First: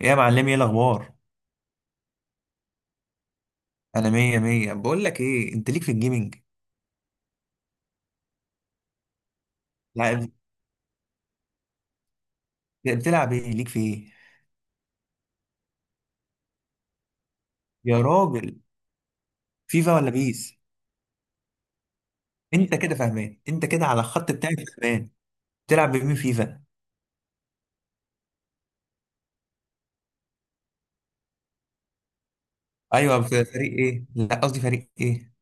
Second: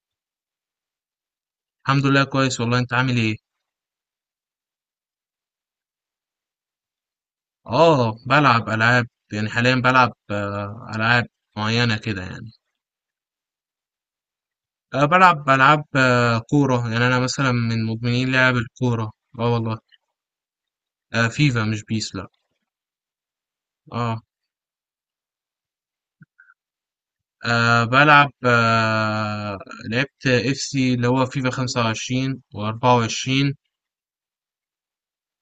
يا معلم، ايه الاخبار؟ الحمد لله كويس والله، انت عامل ايه؟ انا مية مية. بقول لك ايه، انت ليك في الجيمنج؟ اه بلعب العاب. يعني حاليا بلعب لا، العاب معينه كده يعني. بتلعب ايه؟ ليك في ايه أه بلعب العاب كوره، يعني انا مثلا من يا مدمنين لعب راجل؟ الكوره. اه والله. فيفا ولا بيس؟ أه، فيفا مش بيس، لا. انت كده فاهمان، انت كده على اه. الخط بتاعي. فاهمان. بتلعب بمين فيفا؟ أه بلعب. لعبت اف سي اللي هو فيفا 25 ايوه، في و24. فريق ايه؟ لا قصدي فريق ايه؟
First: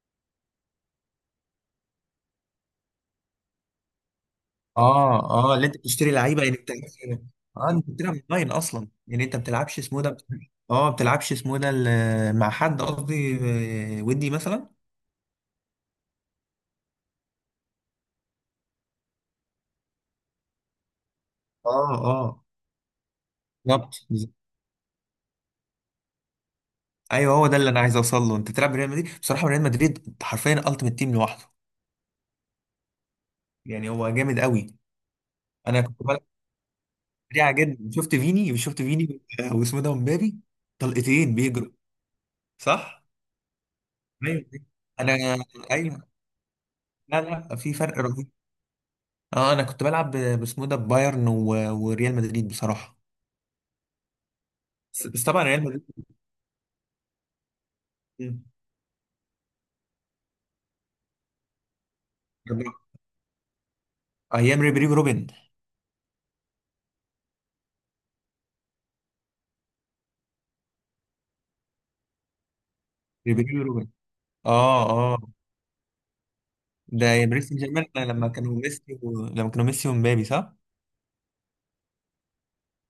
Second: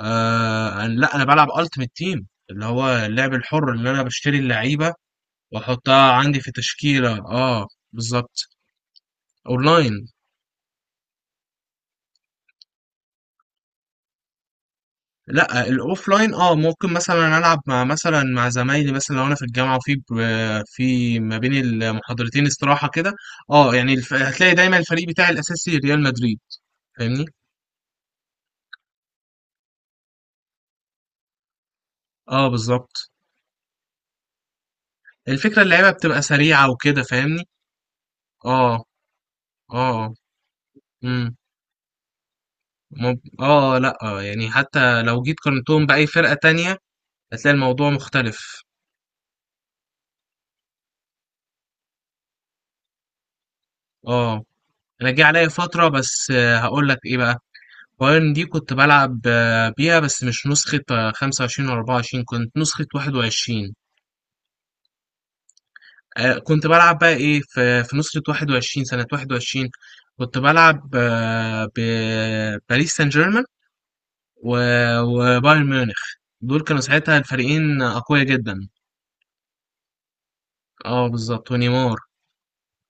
أه، لا انا بلعب التيمت تيم اللي هو اللعب الحر اللي انا بشتري اللعيبه اه اه، اللي انت بتشتري واحطها عندي لعيبه في يعني انت. تشكيله. اه اه، انت بتلعب بالظبط. اونلاين اصلا يعني؟ انت بتلعبش اونلاين. اسمه ده؟ اه، بتلعبش اسمه ده مع حد قصدي، آه، ودي مثلا. لا الاوفلاين، اه ممكن مثلا العب مع مثلا مع زمايلي، مثلا لو انا في الجامعه وفي ب- في ما بين اه اه، المحاضرتين استراحه كده. اه يعني بالظبط. هتلاقي دايما الفريق بتاعي الاساسي ريال مدريد. فاهمني. ايوه، هو ده اللي انا عايز اوصل له. انت تلعب ريال مدريد، بصراحه ريال مدريد حرفيا التيمت تيم لوحده. اه بالظبط. يعني هو جامد قوي. الفكره انا اللعيبه كنت بتبقى بلعب سريعه وكده، فاهمني. سريع جدا. شفت فيني، اه. شفت فيني. واسمه ده اه. مبابي. امم. طلقتين بيجروا. صح. مب... اه لا آه، ايوه. يعني حتى انا، لو جيت قارنتهم ايوه. باي فرقه تانية لا هتلاقي لا، في الموضوع فرق رهيب. مختلف. اه، انا كنت بلعب باسمه ده بايرن وريال مدريد بصراحه. اه بس انا بس جه طبعا عليا ريال مدريد. فتره بس، هقول لك ايه بقى. وان دي كنت بلعب بيها، بس مش نسخة 25 و 24، كنت نسخة 21. ايام ريبيري روبن. آه، كنت بلعب بقى ايه في نسخة 21 سنة 21. كنت بلعب بباريس سان جيرمان ريبيري روبن. اه و- اه. وبايرن ميونخ. دول كانوا ساعتها ده باريس سان الفريقين جيرمان أقوياء لما كانوا جدا. ميسي و... لما كانوا ميسي ومبابي، صح. اه بالظبط، ونيمار.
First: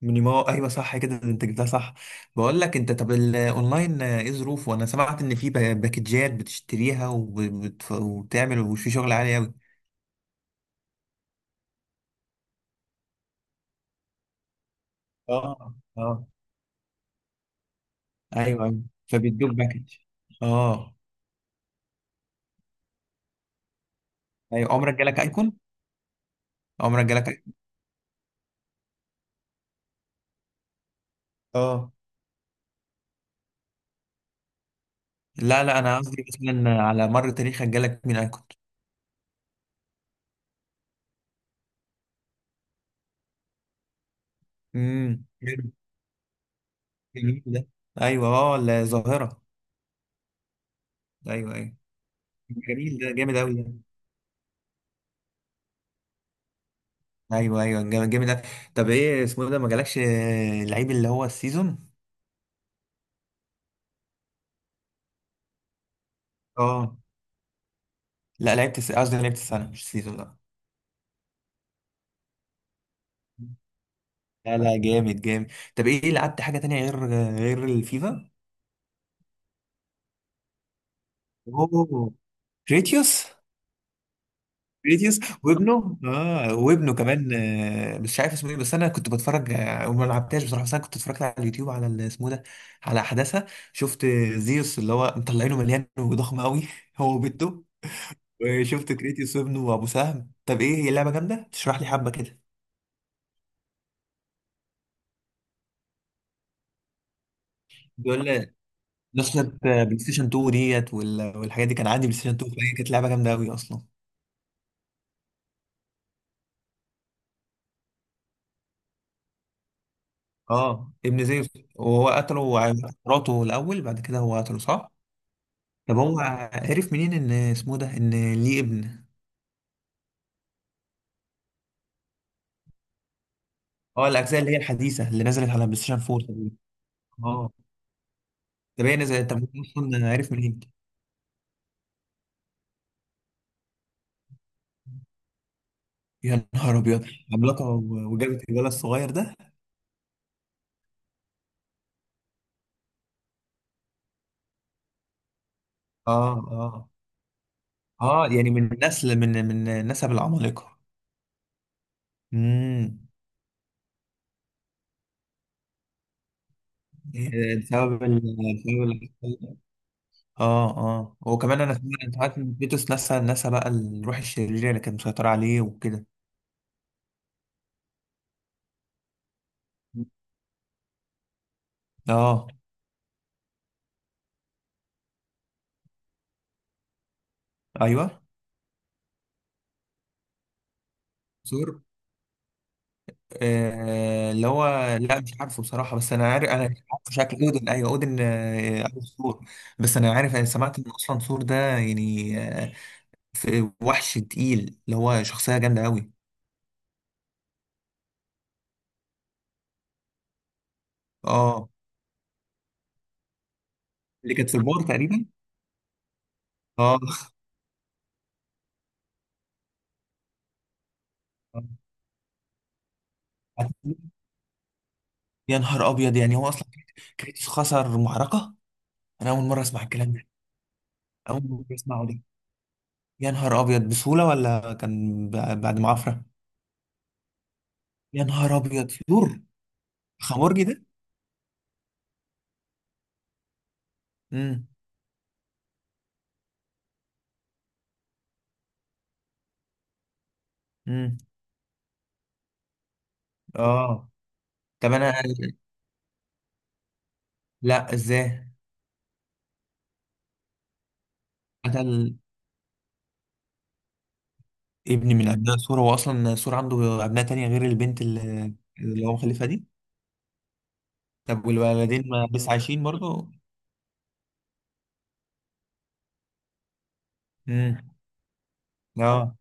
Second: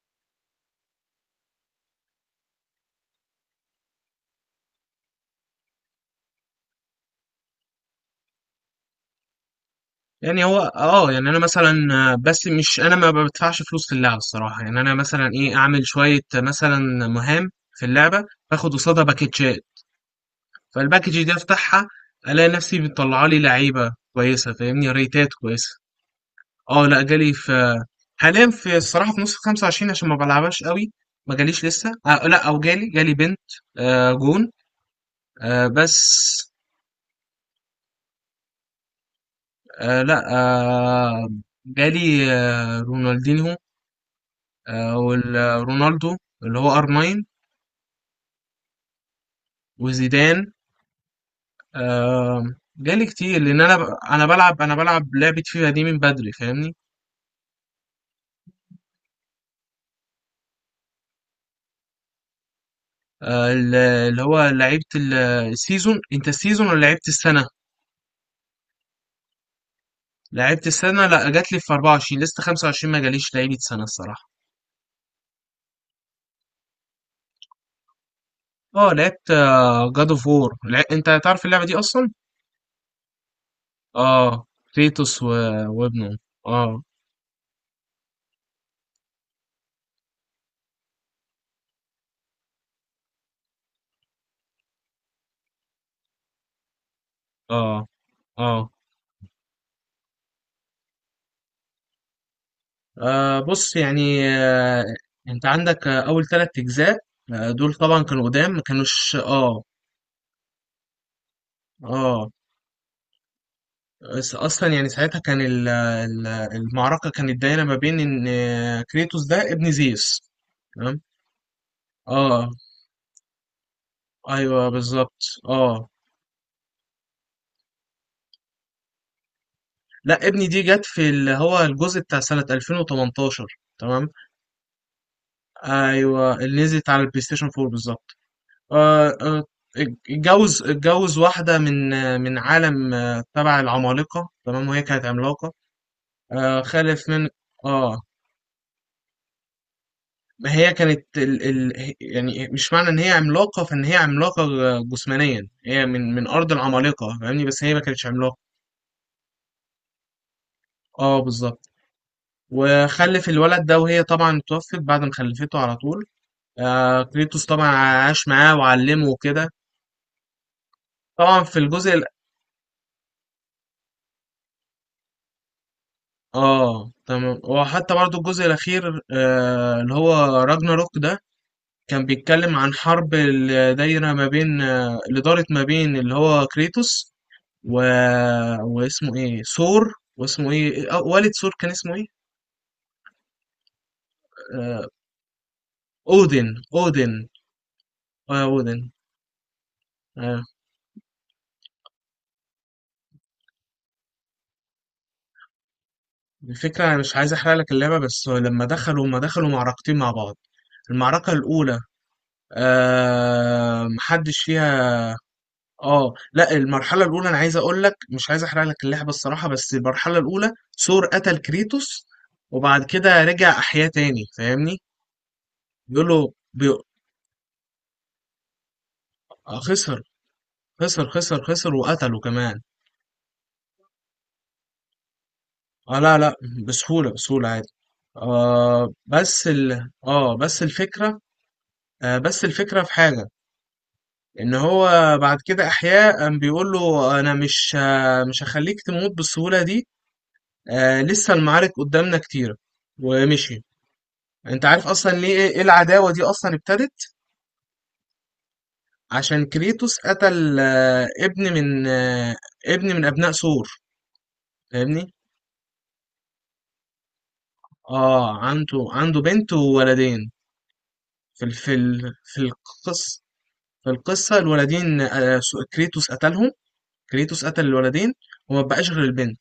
مينيمو، ايوه صح كده، انت جبتها صح. بقول لك انت، طب الاونلاين ايه ظروفه؟ انا سمعت ان في باكجات بتشتريها وبت- وبتعمل، وفي شغل عالي قوي. يعني هو اه، يعني انا مثلا آه، بس مش انا ما بدفعش فلوس في اللعبة الصراحة. يعني انا مثلا اه ايه، اعمل اه. شوية مثلا مهام في اللعبة، ايوه باخد ايوه. قصادها فبيدوك باكيتشات. باكج. اه. فالباكج دي افتحها، الاقي نفسي بتطلع لي لعيبه كويسه، ايوه، فاهمني، عمرك جالك ريتات ايكون؟ كويسه. اه لا، عمرك جالك جالي ايكون؟ في. حاليا في الصراحه في نص 25، عشان ما بلعبهاش قوي. ما جاليش لسه، اه آه لا او جالي، جالي بنت، آه جون. لا، آه لا انا بس. قصدي مثلا على مر تاريخك جالك مين ايكون؟ آه لا آه جالي آه رونالدينهو، آه امم. والرونالدو اللي هو ار 9، جميل ده. ايوه، اه الظاهره. وزيدان. ايوه ايوه. آه. جميل جالي ده، جامد كتير لان قوي. انا بلعب لعبه فيفا دي من بدري، فاهمني. ايوه ايوه، جامد جامد أوي. طب ايه اسمه ده ما جالكش؟ لعيب اللي هو السيزون. اللي هو لعيبة السيزون، انت السيزون ولا اه. لعيبة السنة؟ لا لعبت قصدي لعبت السنه مش السيزون، لا. لعيبة السنة لا، جات لي في 24، لسه 25 ما جاليش لعيبة سنة الصراحة. لا لا، جامد جامد. طب ايه، لعبت حاجه تانية غير غير الفيفا؟ اه لعبت جاد اوف وور. انت تعرف اللعبة دي اصلا؟ اوه، كريتيوس. اه فيتوس كريتيوس وابنه. وابنه. اه، اه. وابنه كمان. مش عارف اسمه ايه، بس انا كنت بتفرج، وما لعبتهاش بصراحه. بس انا كنت اتفرجت على اليوتيوب على اسمه ده، على احداثها. شفت زيوس اللي هو مطلعينه مليان وضخم قوي هو وبنته. اه. اه. وشفت كريتيوس وابنه وابو سهم. طب ايه، هي اللعبه جامده؟ تشرح لي حبه كده. بص يعني، انت عندك اول 3 اجزاء. دول طبعا كانوا بيقول قدام لي ما كانوش، نسخه اه. بلاي ستيشن 2 ديت والحاجات دي، كان عندي بلاي اه، ستيشن 2، فهي كانت لعبه جامده قوي اصلا. بس اصلا يعني ساعتها كان المعركه كانت دايره ما بين ان كريتوس ده ابن زيوس. اه، تمام. ابن زيوس. وهو اه قتله مراته الاول، بعد كده هو قتله، ايوه صح؟ بالظبط. اه طب هو عرف منين ان اسمه ده، ان ليه ابن؟ لا، ابني دي جت في اللي هو الجزء بتاع سنه 2018. تمام. اه، الاجزاء اللي هي الحديثه اللي نزلت على بلاي ستيشن 4 ايوه تقريبا. اللي نزلت على البلاي ستيشن اه. 4 بالظبط. طب هي آه نزلت، طب آه. هو اصلا عرف منين؟ اتجوز، اتجوز واحده من من عالم تبع العمالقه، تمام، وهي كانت عملاقه. يا آه نهار ابيض. خلف من. عملاقه اه. وجابت الولد الصغير ده. ما هي كانت يعني مش معنى ان هي عملاقه فان هي عملاقه جسمانيا. هي من اه ارض اه. العمالقه، فاهمني، بس هي ما كانتش اه، عملاقه. يعني من نسل، من من نسب العمالقة. اه بالظبط. امم. وخلف الولد ده، وهي طبعا توفت بعد ما خلفته على طول. آه كريتوس طبعا بسبب عاش معاه بسبب وعلمه اللي وكده. حصل. اه اه، طبعا في وكمان انا سمعت، انت عارف ان فيتوس نسى، بقى الروح الشريرة اللي كانت مسيطرة عليه وكده. اه تمام. وحتى برضو الجزء الاخير آه اللي هو راجناروك ده كان اه، بيتكلم عن حرب اللي دايره ما بين اللي دارت ما بين اللي هو كريتوس و... ايوه. واسمه ايه ثور، واسمه ايه والد ثور سور. كان اسمه ايه. آه اللي هو. آه، لا، مش عارفه بصراحة، بس انا اودن. عارف، انا مش عارف اودن. شكل اودن. ايوه اودن، آه اودن. أبو سور. بس انا عارف، آه. انا سمعت ان اصلا سور ده يعني آه، في وحش تقيل، اللي هو شخصية جامدة قوي. الفكرة انا مش عايز احرق لك اللعبة، بس لما دخلوا ما دخلوا معركتين مع بعض، المعركة اه، الأولى اللي محدش كانت في البار فيها. تقريبا. اه لا، اه. المرحلة الأولى أنا عايز أقول لك، مش عايز أحرق لك اللعبة الصراحة، بس المرحلة الأولى ثور قتل كريتوس. وبعد كده رجع أحياه تاني، فاهمني؟ يا نهار بيقول ابيض، له يعني هو بي... اصلا كريتوس خسر معركه؟ انا اول آه، مره اسمع خسر الكلام ده. خسر خسر اول خسر مره اسمعه ده. وقتله كمان. يا نهار ابيض، بسهوله ولا كان بعد اه لا معافره؟ لا، بسهولة بسهولة عادي. يا نهار آه ابيض، يور بس ال اه بس خمورجي ده. الفكرة آه بس الفكرة في حاجة، ان امم. هو بعد كده احياء، قام بيقول له انا مش مش هخليك تموت بالسهولة دي. آه امم. لسه المعارك قدامنا كتيرة. ومشي. اه. انت عارف طب اصلا انا، ليه، إيه العداوة دي اصلا ابتدت؟ لا ازاي؟ عشان كريتوس قتل قتل؟ ابن من ابناء ثور، فاهمني. ابن من ابناء سور؟ هو اصلا سور عنده ابناء تانية غير البنت اه اللي، عنده اللي هو عنده مخلفها بنت دي؟ وولدين. في طب والولدين ما في لسه عايشين القصة، برضه؟ في القصة الولدين كريتوس قتلهم. كريتوس قتل امم. الولدين. وما بقاش غير اه. البنت.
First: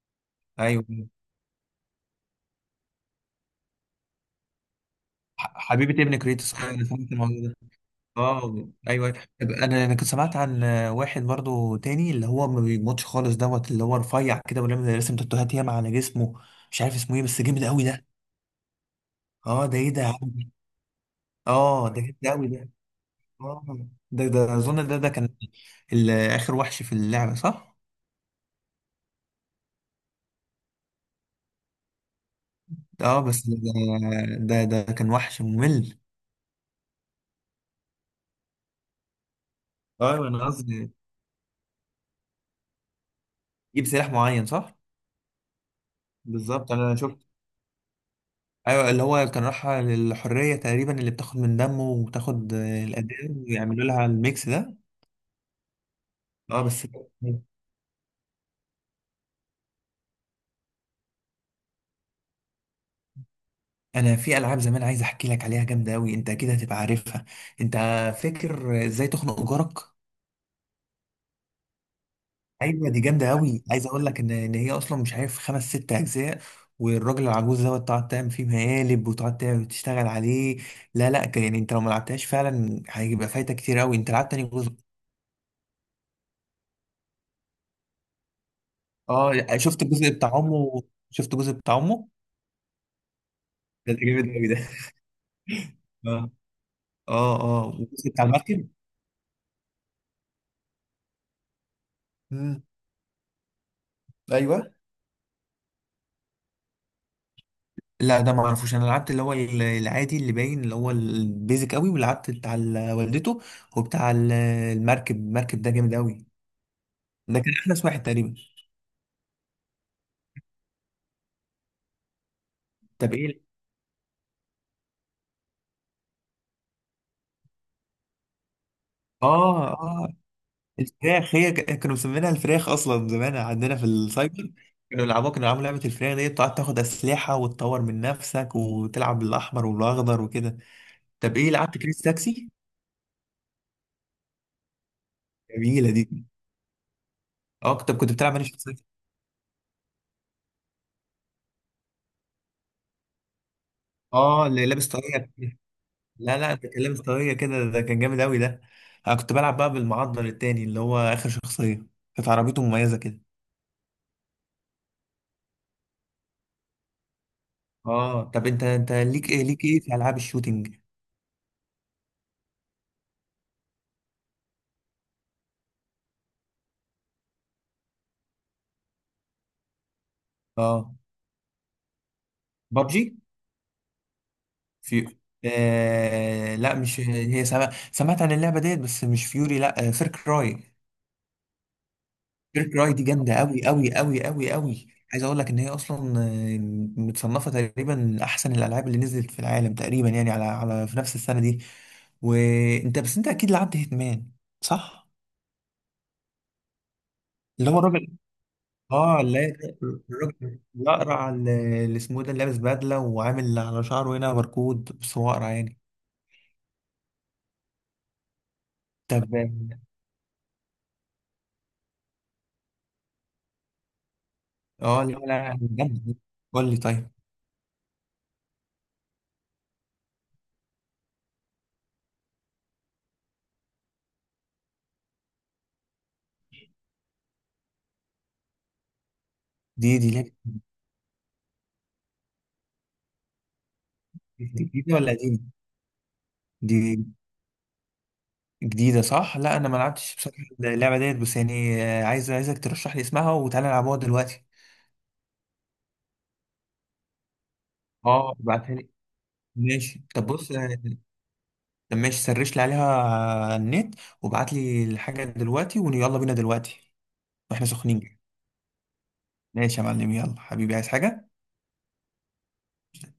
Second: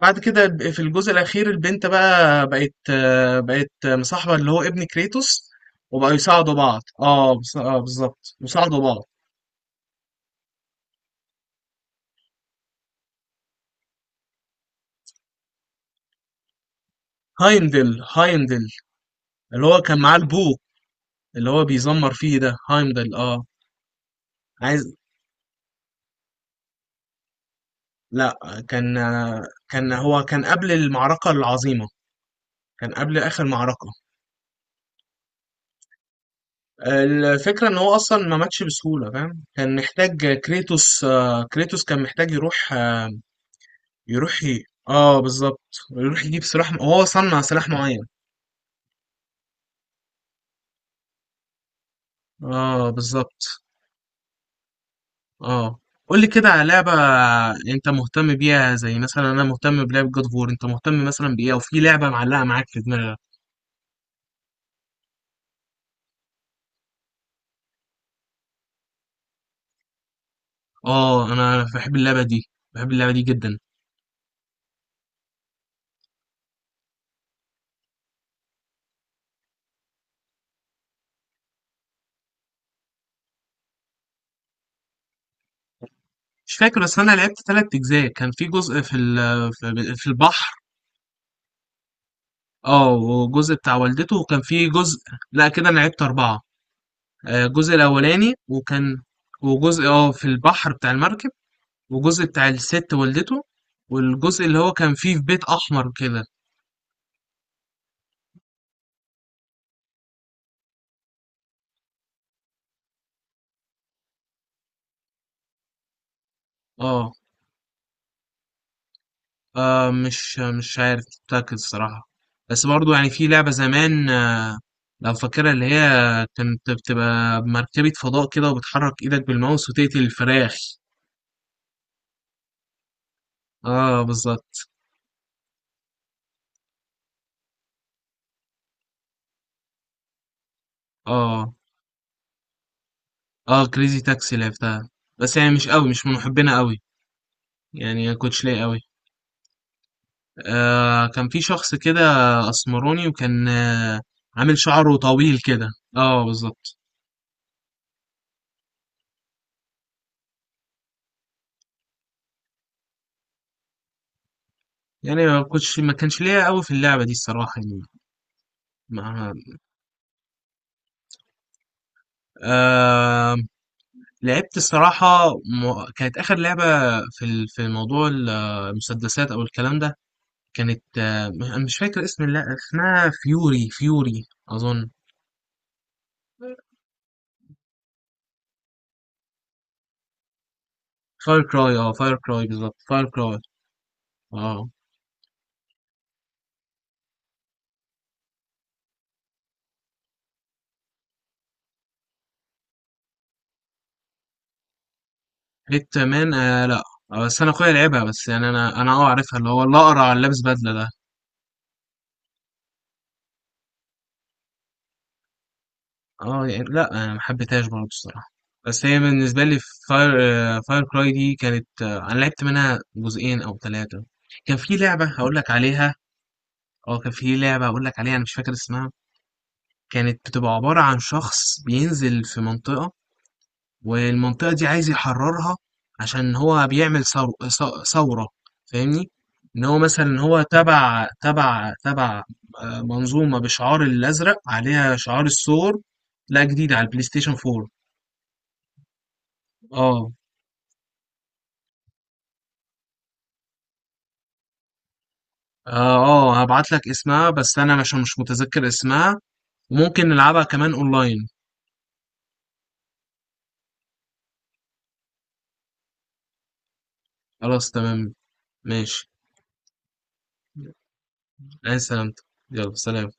بعد كده في ايوه، الجزء الأخير البنت بقى بقت آه، بقت مصاحبة اللي هو ابن كريتوس. حبيبه وبقوا ابن يساعدوا كريتوس، أيوة، بعض. أنا فهمت الموضوع ده. بالظبط، اه يساعدوا بعض. ايوه. انا انا كنت سمعت عن واحد برضو تاني، اللي هو ما بيموتش خالص دوت، اللي هو رفيع كده ولما رسم تاتوهات ياما على جسمه. مش عارف اسمه ايه بس جامد قوي هايمدل. ده. هايمدل، اللي اه، ده هو ايه كان ده يا معاه عم؟ البو اللي هو اه، ده بيزمر فيه جامد ده، قوي ده. هايمدل. اه. اه، ده اظن عايز. ده كان اخر وحش في اللعبه، صح؟ لا، كان كان هو كان قبل المعركة العظيمة، كان قبل اه بس آخر ده، معركة. ده كان وحش ممل. الفكرة ان هو اصلا ما ماتش بسهولة، فاهم. كان محتاج اه انا قصدي كريتوس، كريتوس كان محتاج يروح، يجيب سلاح معين، صح؟ اه بالظبط. يروح يجيب سلاح بالظبط انا هو شفت. صنع سلاح معين. ايوه، اللي هو كان رايحة للحرية تقريبا، اللي بتاخد من دمه وبتاخد اه الأداء، بالظبط. ويعملوا لها الميكس ده. اه. قول لي كده اه على بس. لعبة انت مهتم بيها، زي مثلا انا مهتم بلعبة جاد فور. انت مهتم مثلا بايه، او في لعبة معلقة معاك في دماغك؟ انا في العاب زمان عايز احكي لك عليها، جامدة قوي، انت اكيد هتبقى عارفها. انت فاكر ازاي تخنق جارك؟ اه انا بحب اللعبة دي، ايوه بحب دي اللعبة دي جامدة جدا. قوي. عايز اقول لك ان ان هي اصلا مش عارف خمس ست اجزاء، والراجل العجوز دوت تقعد تعمل فيه مقالب وتقعد تعمل تشتغل عليه. لا لا، يعني انت لو ما لعبتهاش فعلا هيبقى فايتك كتير قوي. انت لعبت تاني جزء؟ مش فاكر، بس انا لعبت 3 اجزاء. كان في جزء في اه، شفت الجزء بتاع البحر. امه. شفت الجزء بتاع امه. اه، وجزء بتاع ده والدته، جامد وكان قوي ده. فيه جزء. لا، كده انا لعبت اه اربعة. اه، اه الجزء والجزء بتاع الاولاني، المركب. وكان وجزء اه في البحر بتاع المركب، وجزء بتاع امم. الست والدته، والجزء اللي ايوه. هو كان فيه في بيت احمر كده. لا ده ما اعرفوش. انا لعبت اللي هو العادي اللي باين اللي هو البيزك قوي، ولعبت بتاع والدته، وبتاع المركب. المركب ده جامد قوي. اه. ده كان احدث واحد تقريبا. مش عارف متأكد الصراحة. بس برضو يعني طب في ايه؟ لعبة زمان، لو فاكرها اللي هي كانت بتبقى مركبة فضاء كده، وبتحرك ايدك اه بالماوس وتقتل اه. الفراخ. الفراخ، هي كانوا مسمينها الفراخ اصلا زمان عندنا في اه بالظبط. السايبر. كانوا يلعبوها، كانوا يلعبوا لعبه الفراخ دي، بتقعد تاخد اسلحه وتطور من نفسك وتلعب بالاحمر والاخضر وكده. طب ايه، اه. لعبت كريس تاكسي؟ آه، كريزي تاكسي لعبتها، بس يعني مش قوي، جميله دي. مش من محبينها قوي. اه، كنت يعني كنت ما بتلعب انا كنتش ليا شخصية، قوي. آه، كان في شخص كده اسمراني، وكان اه، عامل اللي لابس شعره طاقية. طويل كده. اه لا لا، ده بالظبط. كان لابس طاقية كده، ده كان جامد قوي ده. انا كنت بلعب بقى بالمعضل التاني، اللي هو اخر شخصية. كانت عربيته مميزة كده. يعني ما كنتش، ما كانش ليا قوي في اللعبة دي الصراحة يعني. اه، طب انت، انت ليك ما ايه، ليك ايه في العاب الشوتينج؟ آه لعبت الصراحة كانت آخر لعبة في في موضوع المسدسات أو الكلام ده. كانت اه، أنا مش فاكر اسم اللعبة. اسمها بابجي. فيوري، فيوري أظن. في آه لا، مش هي. سمع... سمعت عن اللعبة ديت، بس مش فيوري لا، فير كراي. فاير كراي، اه فاير كراي بالظبط، كيرك راي دي فاير جامده كراي. قوي قوي قوي قوي اه قوي. عايز اقول لك ان هي اصلا، متصنفه تقريبا من احسن الالعاب اللي نزلت في العالم تقريبا، يعني على على في نفس السنه دي. وانت بس، انت اكيد لعبت هيتمان، صح؟ بيت مان. آه لا، بس انا اللي اخويا هو لعبها، الراجل. بس يعني انا اه عارفها، لا، اللي هو الاقرع اللي لابس الراجل بدله ده. الاقرع اللي، اللي اسمه إيه ده، اللي لابس بدله وعامل على شعره هنا بركود بس هو اقرع يعني. اه يعني لا، انا ما حبيتهاش برضه الصراحه، بس هي طب، بالنسبه لي. فاير فاير كراي دي كانت، انا لعبت منها جزئين او ثلاثه. كان في لعبه اه لا لا هقول لك لا، عليها. جامده دي. قول لي اه طيب. كان في لعبه هقول لك عليها، انا مش فاكر اسمها. كانت بتبقى عباره عن شخص بينزل في منطقه، والمنطقة دي عايز يحررها عشان هو بيعمل ثورة، فاهمني. ان هو دي دي مثلا لعبه هو تبع منظومة بشعار الازرق، جديده عليها ولا شعار قديمه؟ الثور. لا، جديد دي على البلاي ستيشن 4. جديدة، صح؟ لا أنا ما اه لعبتش بصراحة اللعبة ديت، بس يعني عايز عايزك ترشح لي اسمها وتعالى نلعبوها دلوقتي. اه هبعت لك اسمها، بس انا مش اه، متذكر ابعتها لي. اسمها. ماشي، وممكن طب نلعبها بص كمان اونلاين. طب ماشي، سرش لي عليها على النت وابعت لي الحاجة دلوقتي ويلا بينا دلوقتي. واحنا خلاص تمام. سخنين. ماشي. ماشي يا معلم، يلا حبيبي، عايز حاجة؟ انا سلامتك. يلا سلام.